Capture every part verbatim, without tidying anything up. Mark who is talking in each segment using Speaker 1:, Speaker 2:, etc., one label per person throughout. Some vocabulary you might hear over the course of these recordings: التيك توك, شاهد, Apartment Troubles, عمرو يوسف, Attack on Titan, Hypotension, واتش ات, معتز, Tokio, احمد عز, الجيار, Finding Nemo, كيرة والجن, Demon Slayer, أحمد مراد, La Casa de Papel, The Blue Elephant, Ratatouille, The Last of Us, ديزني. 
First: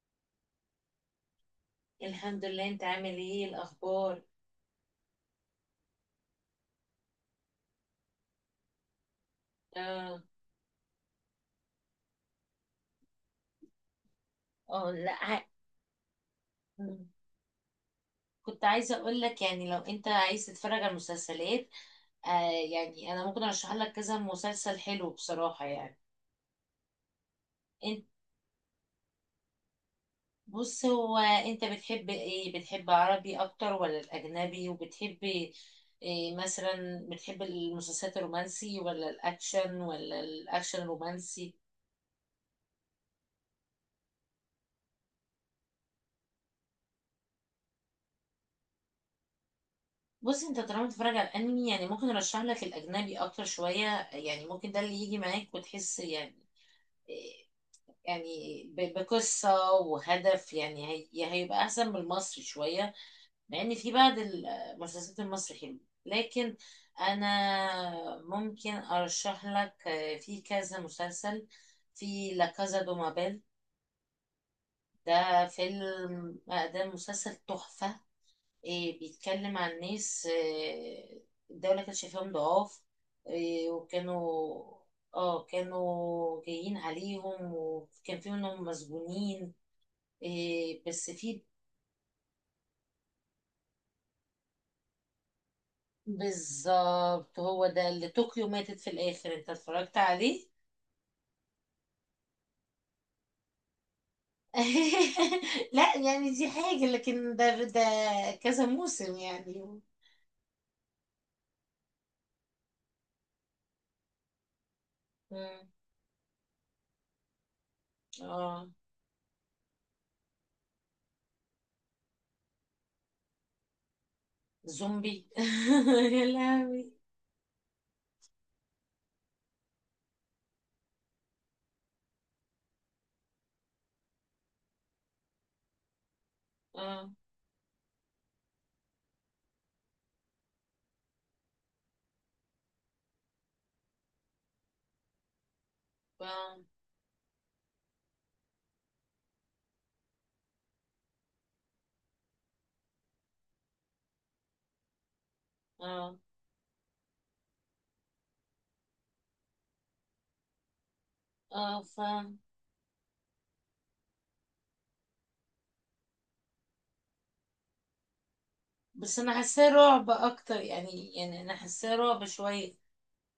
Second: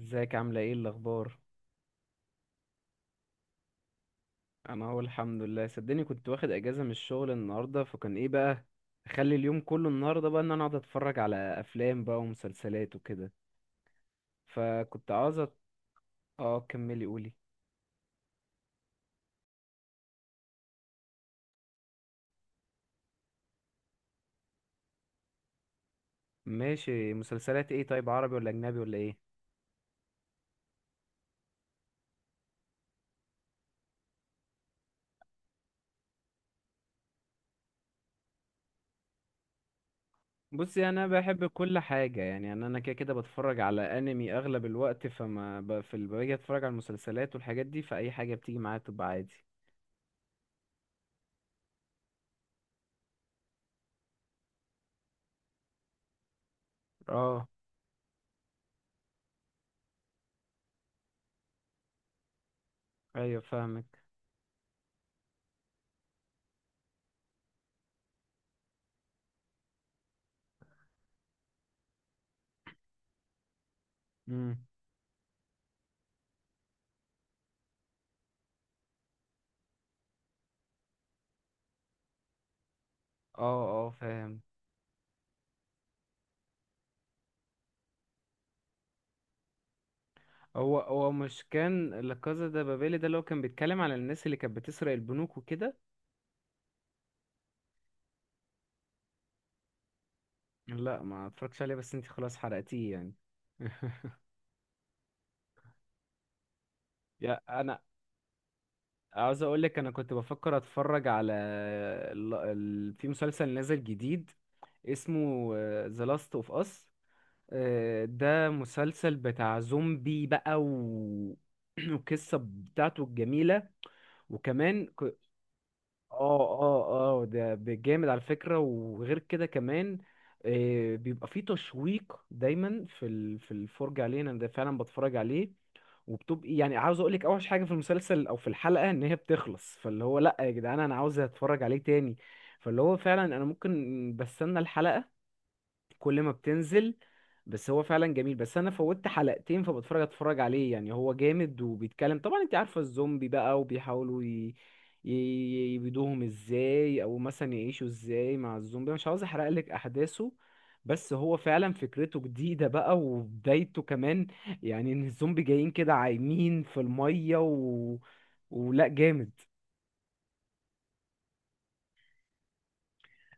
Speaker 1: ازيك عاملة ايه الأخبار؟
Speaker 2: الحمد لله. انت عامل ايه الاخبار؟
Speaker 1: أنا أهو الحمد لله، صدقني كنت واخد أجازة من الشغل النهاردة، فكان ايه بقى، أخلي اليوم كله
Speaker 2: اه.
Speaker 1: النهاردة بقى إن أنا أقعد أتفرج على أفلام بقى ومسلسلات وكده.
Speaker 2: اه
Speaker 1: فكنت
Speaker 2: لا ع-
Speaker 1: عاوزة. اه، كملي قولي.
Speaker 2: كنت عايزه اقول لك يعني لو انت عايز تتفرج على المسلسلات. آه يعني انا ممكن ارشح لك كذا مسلسل حلو بصراحه يعني.
Speaker 1: ماشي، مسلسلات ايه؟
Speaker 2: انت
Speaker 1: طيب عربي ولا أجنبي ولا ايه؟
Speaker 2: بص، هو انت بتحب ايه، بتحب عربي اكتر ولا الاجنبي، وبتحب إيه مثلا بتحب المسلسلات الرومانسي ولا الاكشن ولا الاكشن
Speaker 1: بصي أنا بحب
Speaker 2: الرومانسي؟
Speaker 1: كل حاجة، يعني أنا أنا كده كده بتفرج على أنمي أغلب الوقت، فما ب... في ال- باجي أتفرج على المسلسلات والحاجات دي، فأي حاجة بتيجي معايا تبقى عادي.
Speaker 2: بص، انت طالما بتتفرج على الانمي يعني ممكن ارشح لك الاجنبي اكتر شويه، يعني ممكن ده اللي يجي معاك وتحس يعني
Speaker 1: اه،
Speaker 2: يعني ب- بقصه وهدف. يعني هي يعني هيبقى احسن من المصري شويه،
Speaker 1: أيوه،
Speaker 2: مع ان
Speaker 1: فاهمك.
Speaker 2: في بعض المسلسلات المصري حلوه. لكن انا ممكن ارشح لك في كذا مسلسل. في لا كازا دو مابيل.
Speaker 1: مم.
Speaker 2: ده فيلم آه، ده مسلسل تحفه. إيه بيتكلم عن ناس، إيه الدولة كانت شايفاهم ضعاف.
Speaker 1: اه،
Speaker 2: إيه
Speaker 1: اه، فاهم.
Speaker 2: وكانوا اه كانوا جايين عليهم وكان في منهم مسجونين.
Speaker 1: هو
Speaker 2: إيه بس
Speaker 1: هو
Speaker 2: في،
Speaker 1: مش كان لا كازا ده بابيلي ده اللي هو كان بيتكلم على الناس اللي كانت بتسرق البنوك وكده؟
Speaker 2: بالظبط هو ده اللي طوكيو ماتت في الآخر. انت اتفرجت عليه؟
Speaker 1: لا، ما اتفرجتش عليه، بس انت خلاص حرقتيه يعني.
Speaker 2: لا، يعني دي حاجة، لكن
Speaker 1: يا
Speaker 2: ده
Speaker 1: انا
Speaker 2: ده كذا موسم
Speaker 1: عاوز اقول لك،
Speaker 2: يعني.
Speaker 1: انا كنت بفكر اتفرج على ال... ال... في مسلسل نازل جديد اسمه
Speaker 2: مم.
Speaker 1: ذا لاست اوف اس، ده
Speaker 2: اه.
Speaker 1: مسلسل بتاع زومبي بقى و... والقصة بتاعته الجميلة وكمان
Speaker 2: زومبي.
Speaker 1: ك-
Speaker 2: يا
Speaker 1: اه،
Speaker 2: لهوي.
Speaker 1: اه، اه، ده جامد على فكرة، وغير كده كمان، آه، بيبقى فيه تشويق دايما في ال- في الفرجة عليه. انا ده فعلا بتفرج عليه، وبتبقي يعني، عاوز
Speaker 2: اه
Speaker 1: اقول لك، اوحش حاجه في المسلسل او في الحلقه ان هي بتخلص، فاللي هو لا يا جدعان، انا عاوز اتفرج عليه تاني. فاللي هو فعلا انا ممكن بستنى الحلقه كل ما
Speaker 2: اه
Speaker 1: بتنزل. بس هو فعلا جميل، بس انا فوتت حلقتين، فبتفرج اتفرج عليه. يعني هو جامد وبيتكلم، طبعا انت عارفة الزومبي بقى، وبيحاولوا ي... ي-
Speaker 2: اه.
Speaker 1: يبيدوهم ازاي، او مثلا يعيشوا ازاي مع الزومبي. مش عاوز احرق لك احداثه، بس هو فعلا
Speaker 2: اه،
Speaker 1: فكرته
Speaker 2: فاهم.
Speaker 1: جديدة بقى، وبدايته كمان يعني ان الزومبي جايين كده عايمين في المية و... ولا
Speaker 2: بس
Speaker 1: جامد.
Speaker 2: انا حاساه رعب اكتر، يعني يعني انا حاساه رعب شويه.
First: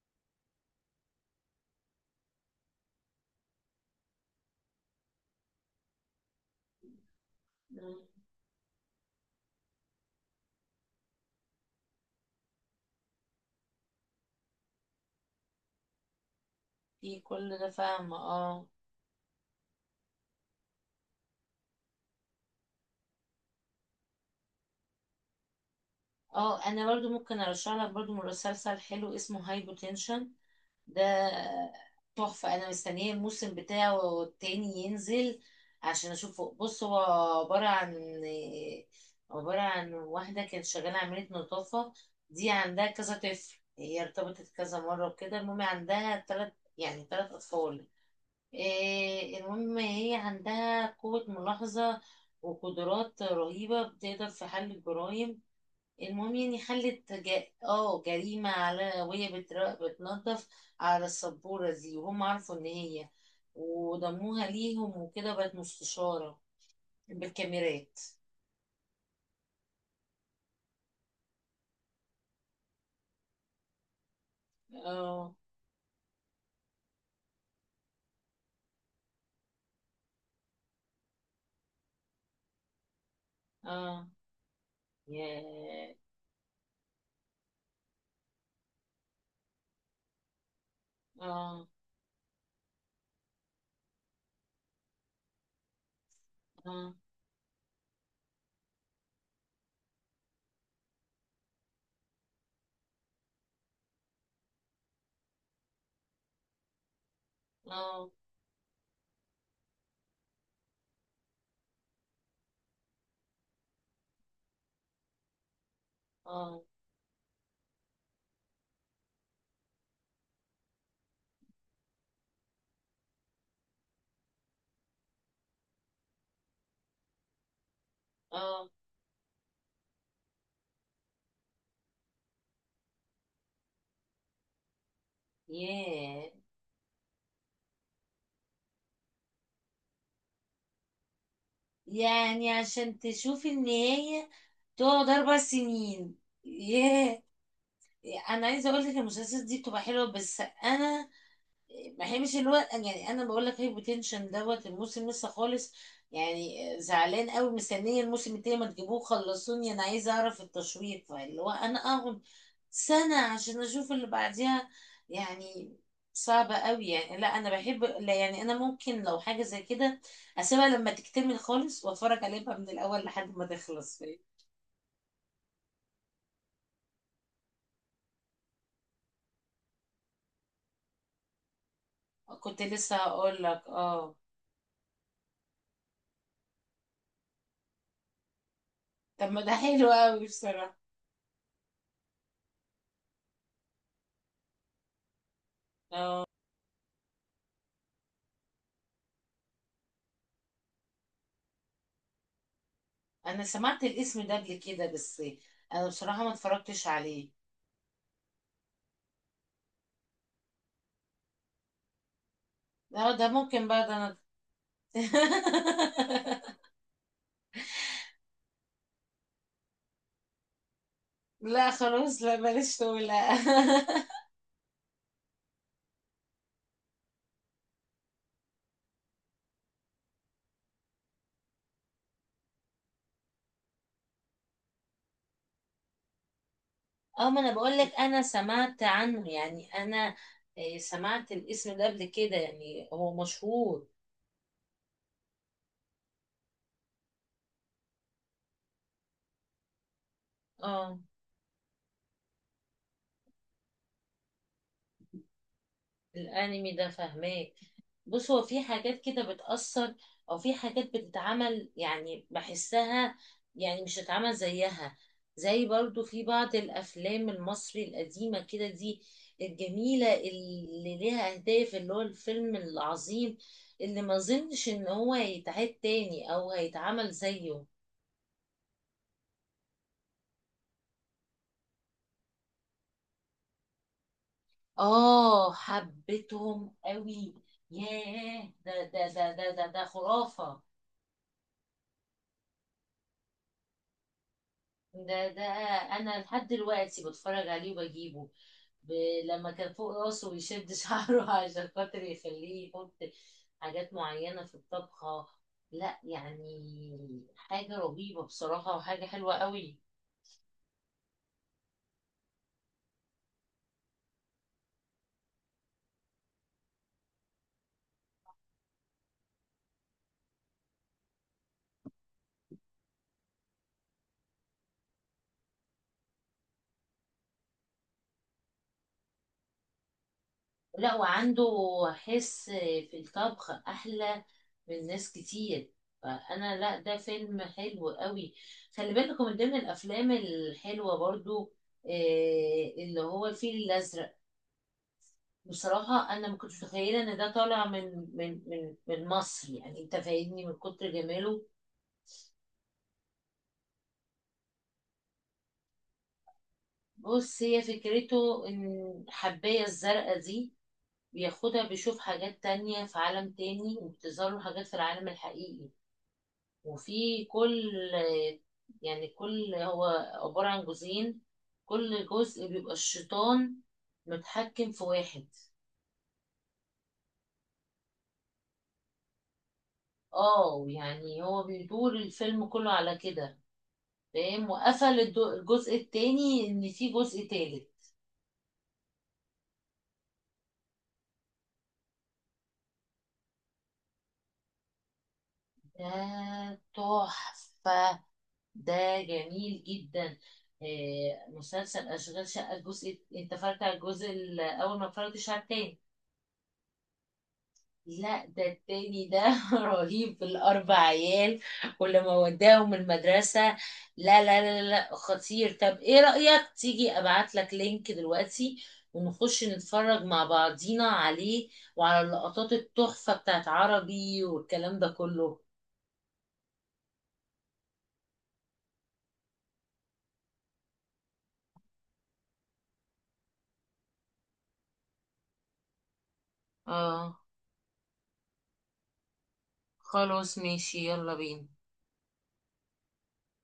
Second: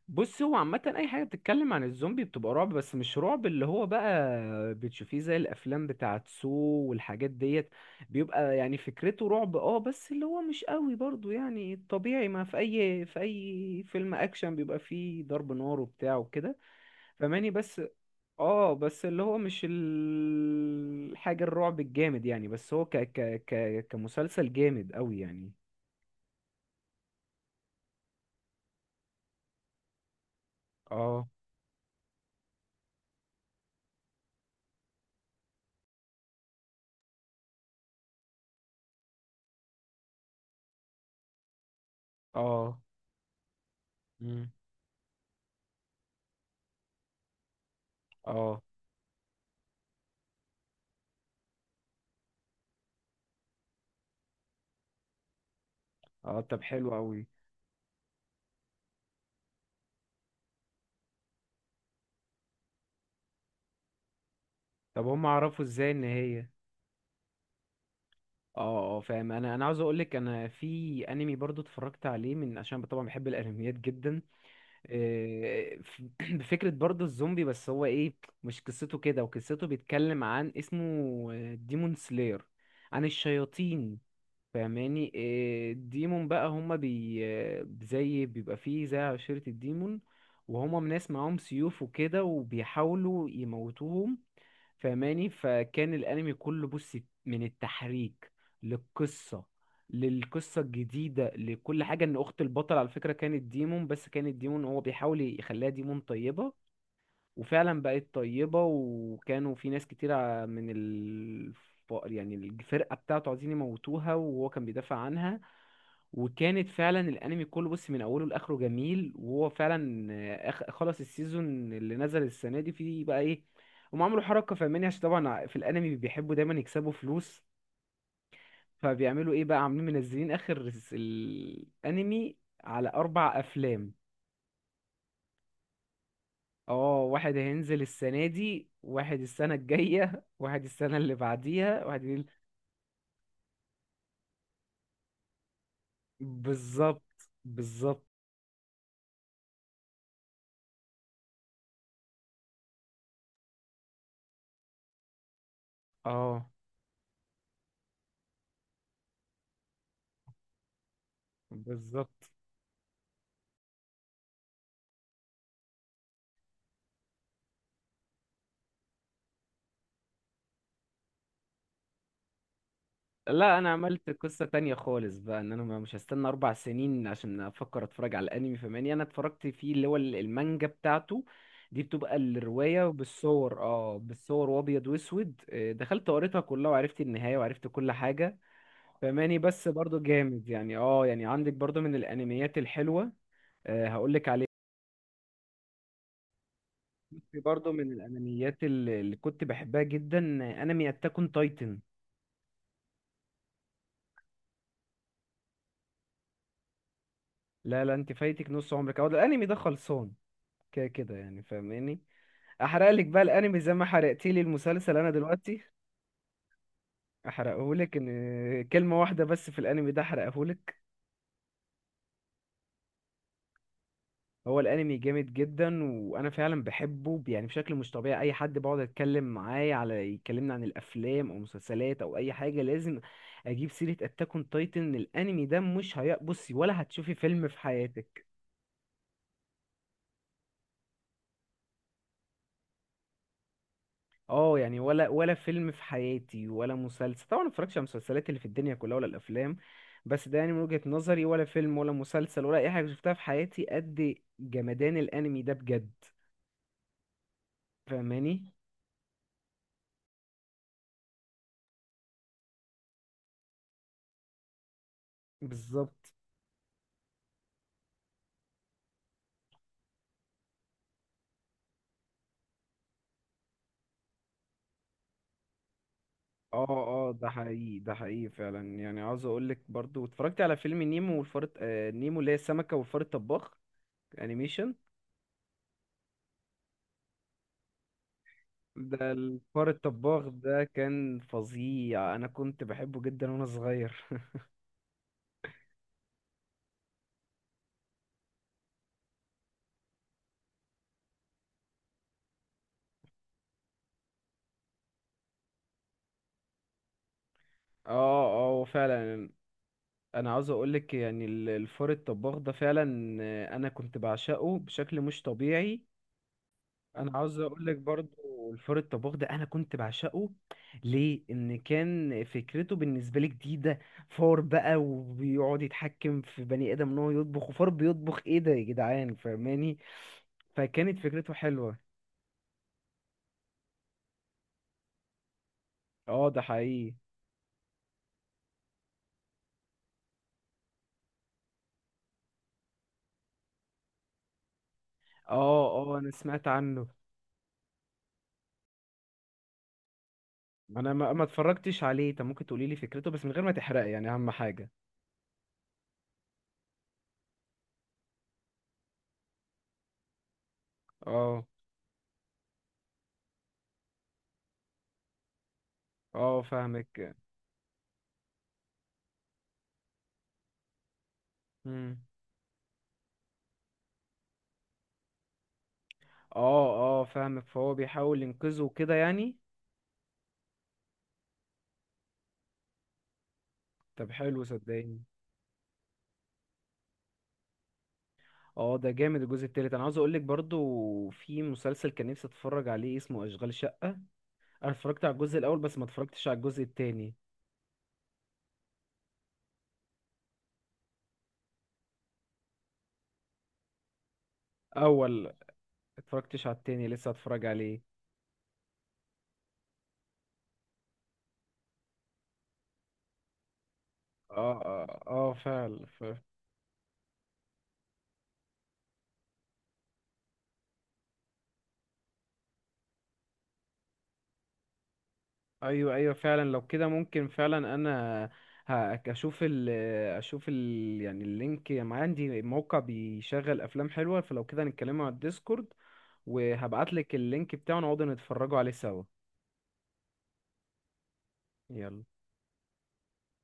Speaker 1: بص هو عامة أي حاجة بتتكلم عن الزومبي بتبقى رعب، بس مش رعب اللي هو بقى بتشوفيه زي الأفلام بتاعت سو والحاجات ديت.
Speaker 2: مم.
Speaker 1: بيبقى يعني فكرته رعب، اه، بس اللي هو مش قوي برضو، يعني الطبيعي، ما في أي في أي فيلم أكشن بيبقى فيه ضرب نار وبتاع وكده،
Speaker 2: في
Speaker 1: فماني
Speaker 2: كل ده،
Speaker 1: بس.
Speaker 2: فاهمه. اه.
Speaker 1: اه، بس اللي هو مش ال- الحاجة الرعب الجامد يعني، بس هو ك ك ك كمسلسل جامد قوي يعني.
Speaker 2: اه، انا برضو ممكن ارشح لك برضو مسلسل حلو اسمه هايبوتنشن. ده
Speaker 1: اه،
Speaker 2: تحفه، انا مستنيه الموسم بتاعه التاني ينزل عشان اشوفه. بص هو عباره عن عباره عن واحده كانت شغاله عامله نظافه، دي
Speaker 1: اه.
Speaker 2: عندها كذا طفل. هي ارتبطت
Speaker 1: مم.
Speaker 2: كذا مره وكده، المهم عندها تلات، يعني تلات اطفال.
Speaker 1: اه،
Speaker 2: آه، المهم هي عندها قوة ملاحظة وقدرات رهيبة بتقدر في حل الجرائم. المهم
Speaker 1: اه،
Speaker 2: يعني
Speaker 1: طب حلو
Speaker 2: حلت
Speaker 1: قوي.
Speaker 2: جا... اه جريمة، على وهي بتر... بتنظف على السبورة دي، وهم عرفوا ان هي، وضموها ليهم
Speaker 1: طب هم
Speaker 2: وكده بقت
Speaker 1: عرفوا ازاي ان
Speaker 2: مستشارة.
Speaker 1: هي؟
Speaker 2: بالكاميرات.
Speaker 1: اه، اه، فاهم. انا انا عاوز اقول لك، انا في انمي برضو اتفرجت عليه، من عشان طبعا بحب الانميات جدا.
Speaker 2: اه
Speaker 1: إيه، ف- بفكره برضو الزومبي، بس هو ايه، مش قصته كده. وقصته بيتكلم عن اسمه ديمون سلاير، عن الشياطين.
Speaker 2: اه.
Speaker 1: فاهماني، إيه،
Speaker 2: ياه.
Speaker 1: الديمون بقى هما بي آه، زي، بيبقى فيه زي عشيرة الديمون، وهما ناس معاهم
Speaker 2: اه
Speaker 1: سيوف وكده، وبيحاولوا يموتوهم. فاهماني، فكان الانمي كله
Speaker 2: اه
Speaker 1: بص، من التحريك للقصه للقصه الجديده لكل حاجه، ان اخت البطل على فكره كانت ديمون، بس كانت ديمون، هو بيحاول يخليها ديمون طيبه، وفعلا بقت
Speaker 2: اه.
Speaker 1: طيبه، وكانوا في ناس كتير ع- من الف... يعني الفرقه بتاعته عايزين يموتوها، وهو كان بيدافع عنها.
Speaker 2: اه
Speaker 1: وكانت فعلا الانمي كله بص من اوله لاخره جميل، وهو فعلا آه، أخ- خلص السيزون اللي نزل السنه دي، فيه بقى ايه، هم عملوا حركه، فاهماني، عشان طبعا في الانمي بيحبوا دايما يكسبوا فلوس،
Speaker 2: اه.
Speaker 1: فبيعملوا ايه بقى، عاملين منزلين اخر س- الانمي على اربع افلام.
Speaker 2: ياه.
Speaker 1: اه، واحد هينزل السنه دي، واحد السنه الجايه، واحد السنه اللي بعديها، واحد ال-
Speaker 2: يعني عشان تشوفي النهاية تقعد أربع سنين. ياه.
Speaker 1: بالظبط. بالظبط.
Speaker 2: أنا عايزة أقولك المسلسلات دي بتبقى حلوة، بس أنا، ما هي مش اللي هو يعني، انا بقول لك هايبوتنشن دوت. الموسم لسه خالص،
Speaker 1: اه،
Speaker 2: يعني زعلان قوي مستنيه الموسم التاني، ما تجيبوه خلصوني، انا عايزه اعرف التشويق، فاللي هو انا اقعد
Speaker 1: بالظبط.
Speaker 2: سنه عشان اشوف اللي بعديها. يعني صعبة قوي يعني. لا، انا بحب، لا يعني انا ممكن لو حاجة زي كده اسيبها لما تكتمل خالص واتفرج عليها بقى من الاول لحد ما
Speaker 1: لا، انا
Speaker 2: تخلص.
Speaker 1: عملت قصة تانية خالص بقى، ان انا ما- مش هستنى اربع سنين عشان افكر اتفرج على الانمي، فماني انا اتفرجت فيه، اللي هو ال- المانجا بتاعته، دي بتبقى
Speaker 2: كنت
Speaker 1: الرواية
Speaker 2: لسه هقول
Speaker 1: بالصور،
Speaker 2: لك.
Speaker 1: اه
Speaker 2: اه.
Speaker 1: بالصور وابيض واسود، آه، دخلت قريتها كلها، وعرفت النهاية، وعرفت كل حاجة.
Speaker 2: طب
Speaker 1: فماني
Speaker 2: ما ده
Speaker 1: بس،
Speaker 2: حلو
Speaker 1: برضو
Speaker 2: قوي
Speaker 1: جامد يعني،
Speaker 2: بصراحة.
Speaker 1: اه، يعني عندك برضو من الانميات الحلوة. آه، هقولك عليه،
Speaker 2: اه،
Speaker 1: في برضو من الانميات اللي اللي كنت بحبها جدا، آه، انمي اتاك اون تايتن.
Speaker 2: انا سمعت الاسم ده قبل كده بس، انا بصراحة ما اتفرجتش عليه.
Speaker 1: لا، لا، انت فايتك نص عمرك، اهو ده الانمي ده خلصان كده كده يعني، فاهماني. احرق لك
Speaker 2: لا،
Speaker 1: بقى
Speaker 2: ده
Speaker 1: الانمي
Speaker 2: ممكن
Speaker 1: زي ما
Speaker 2: بقى، ده انا.
Speaker 1: حرقتي لي المسلسل انا دلوقتي؟ احرقهولك، ان كلمه واحده بس في الانمي ده احرقهولك.
Speaker 2: لا خلاص، لا بلاش تقول، لا.
Speaker 1: هو الانمي جامد جدا، وانا فعلا بحبه يعني بشكل مش طبيعي، اي حد بقعد اتكلم معاه، على يكلمنا عن الافلام او مسلسلات او اي حاجه، لازم اجيب سيره اتاك اون تايتن، الانمي ده مش هي. بصي، ولا هتشوفي
Speaker 2: اه، ما
Speaker 1: فيلم
Speaker 2: انا
Speaker 1: في
Speaker 2: بقول لك انا
Speaker 1: حياتك،
Speaker 2: سمعت عنه يعني انا، آه، سمعت الاسم ده قبل كده يعني هو مشهور.
Speaker 1: اه، يعني ولا ولا فيلم في حياتي ولا مسلسل، طبعا ما اتفرجش على المسلسلات اللي في الدنيا كلها ولا الافلام، بس ده يعني من وجهة
Speaker 2: اه،
Speaker 1: نظري، ولا فيلم ولا مسلسل ولا اي حاجة شفتها في حياتي قد جمدان الانمي ده، بجد.
Speaker 2: الانمي ده فهماك. بص
Speaker 1: فاهماني؟
Speaker 2: هو في حاجات كده بتأثر، او في حاجات بتتعمل يعني بحسها، يعني مش هتتعمل زيها، زي برضو
Speaker 1: بالظبط.
Speaker 2: في بعض الافلام المصري القديمة كده دي، الجميلة اللي ليها اهداف، اللي هو الفيلم العظيم اللي ما اظنش ان هو هيتعاد تاني او
Speaker 1: اه،
Speaker 2: هيتعمل
Speaker 1: اه، ده
Speaker 2: زيه.
Speaker 1: حقيقي، ده حقيقي فعلا. يعني عاوز اقول لك، برضو اتفرجت على فيلم نيمو والفار الت- آه، نيمو اللي هي السمكة، والفار الطباخ، انيميشن.
Speaker 2: اه، حبيتهم قوي. ياه، ده ده
Speaker 1: ده
Speaker 2: ده ده ده،
Speaker 1: الفار
Speaker 2: ده
Speaker 1: الطباخ
Speaker 2: خرافة.
Speaker 1: ده كان فظيع، انا كنت بحبه جدا وانا صغير.
Speaker 2: ده ده انا لحد دلوقتي بتفرج عليه وبجيبه. ب... لما كان فوق راسه ويشد شعره عشان خاطر يخليه يحط حاجات معينة في الطبخة. لا، يعني حاجة رهيبة
Speaker 1: اه، اه، هو
Speaker 2: بصراحة، وحاجة
Speaker 1: فعلا.
Speaker 2: حلوة قوي.
Speaker 1: انا عاوز اقولك يعني ال- الفار الطباخ ده فعلا، آه، انا كنت بعشقه بشكل مش طبيعي. انا عاوز اقولك برضو، الفار الطباخ ده انا كنت بعشقه ليه، ان كان فكرته بالنسبه لي جديده. فار بقى وبيقعد يتحكم في بني ادم ان هو يطبخ، وفار بيطبخ؟ ايه ده يا جدعان، فاهماني،
Speaker 2: لا،
Speaker 1: فكانت فكرته
Speaker 2: وعنده
Speaker 1: حلوه.
Speaker 2: حس في الطبخ أحلى من ناس كتير،
Speaker 1: اه، ده
Speaker 2: فأنا، لا
Speaker 1: حقيقي.
Speaker 2: ده فيلم حلو قوي. خلي بالكم من ضمن الأفلام الحلوة برضو آه، اللي هو الفيل الأزرق.
Speaker 1: اه، اه، انا
Speaker 2: بصراحة أنا ما
Speaker 1: سمعت
Speaker 2: كنتش
Speaker 1: عنه،
Speaker 2: متخيلة إن ده طالع من من من من مصر، يعني أنت فاهمني من كتر
Speaker 1: انا ما ما
Speaker 2: جماله.
Speaker 1: اتفرجتش عليه. طب ممكن تقولي لي فكرته بس من غير ما تحرق، يعني اهم حاجه.
Speaker 2: بص هي فكرته، إن الحباية الزرقاء دي
Speaker 1: اه،
Speaker 2: بياخدها بيشوف حاجات تانية في عالم تاني، وبتظهر له حاجات في العالم الحقيقي.
Speaker 1: اه، فاهمك.
Speaker 2: وفي كل يعني كل هو عبارة عن جزئين،
Speaker 1: امم
Speaker 2: كل جزء بيبقى الشيطان متحكم في واحد.
Speaker 1: اه، اه، فاهمك، فهو بيحاول ينقذه كده يعني.
Speaker 2: اه، يعني هو بيدور الفيلم كله على كده.
Speaker 1: طب حلو،
Speaker 2: فاهم، وقفل
Speaker 1: صدقني.
Speaker 2: الدو- الجزء التاني ان في جزء تالت.
Speaker 1: اه، ده جامد. الجزء التالت، انا عاوز اقولك، برضو في مسلسل كان نفسي اتفرج عليه اسمه اشغال شقة، انا اتفرجت على الجزء الاول، بس ما اتفرجتش على
Speaker 2: ده
Speaker 1: الجزء التاني.
Speaker 2: تحفة، ده جميل جدا. آه، مسلسل أشغال شقة، الجزء انت اتفرجت على الجزء الأول ما اتفرجتش
Speaker 1: اول
Speaker 2: على التاني.
Speaker 1: اتفرجتش على التاني، لسه هتفرج عليه.
Speaker 2: لا، ده التاني ده رهيب، بالأربع عيال، ولما وداهم المدرسة. لا لا
Speaker 1: اه،
Speaker 2: لا لا،
Speaker 1: اه, آه
Speaker 2: خطير.
Speaker 1: فعلا.
Speaker 2: طب ايه رأيك تيجي ابعت لك لينك دلوقتي، ونخش نتفرج مع بعضينا عليه، وعلى اللقطات التحفة بتاعت عربي والكلام ده كله؟
Speaker 1: ايوه، ايوه، فعلا، لو كده ممكن فعلا، انا ه- اشوف ال اشوف ال يعني اللينك، ما عندي موقع بيشغل افلام حلوه، فلو كده نتكلموا على الديسكورد، وهبعتلك
Speaker 2: اه
Speaker 1: اللينك بتاعه، نقعد نتفرجوا عليه سوا.
Speaker 2: خلاص ماشي، يلا بينا.
Speaker 1: يلا.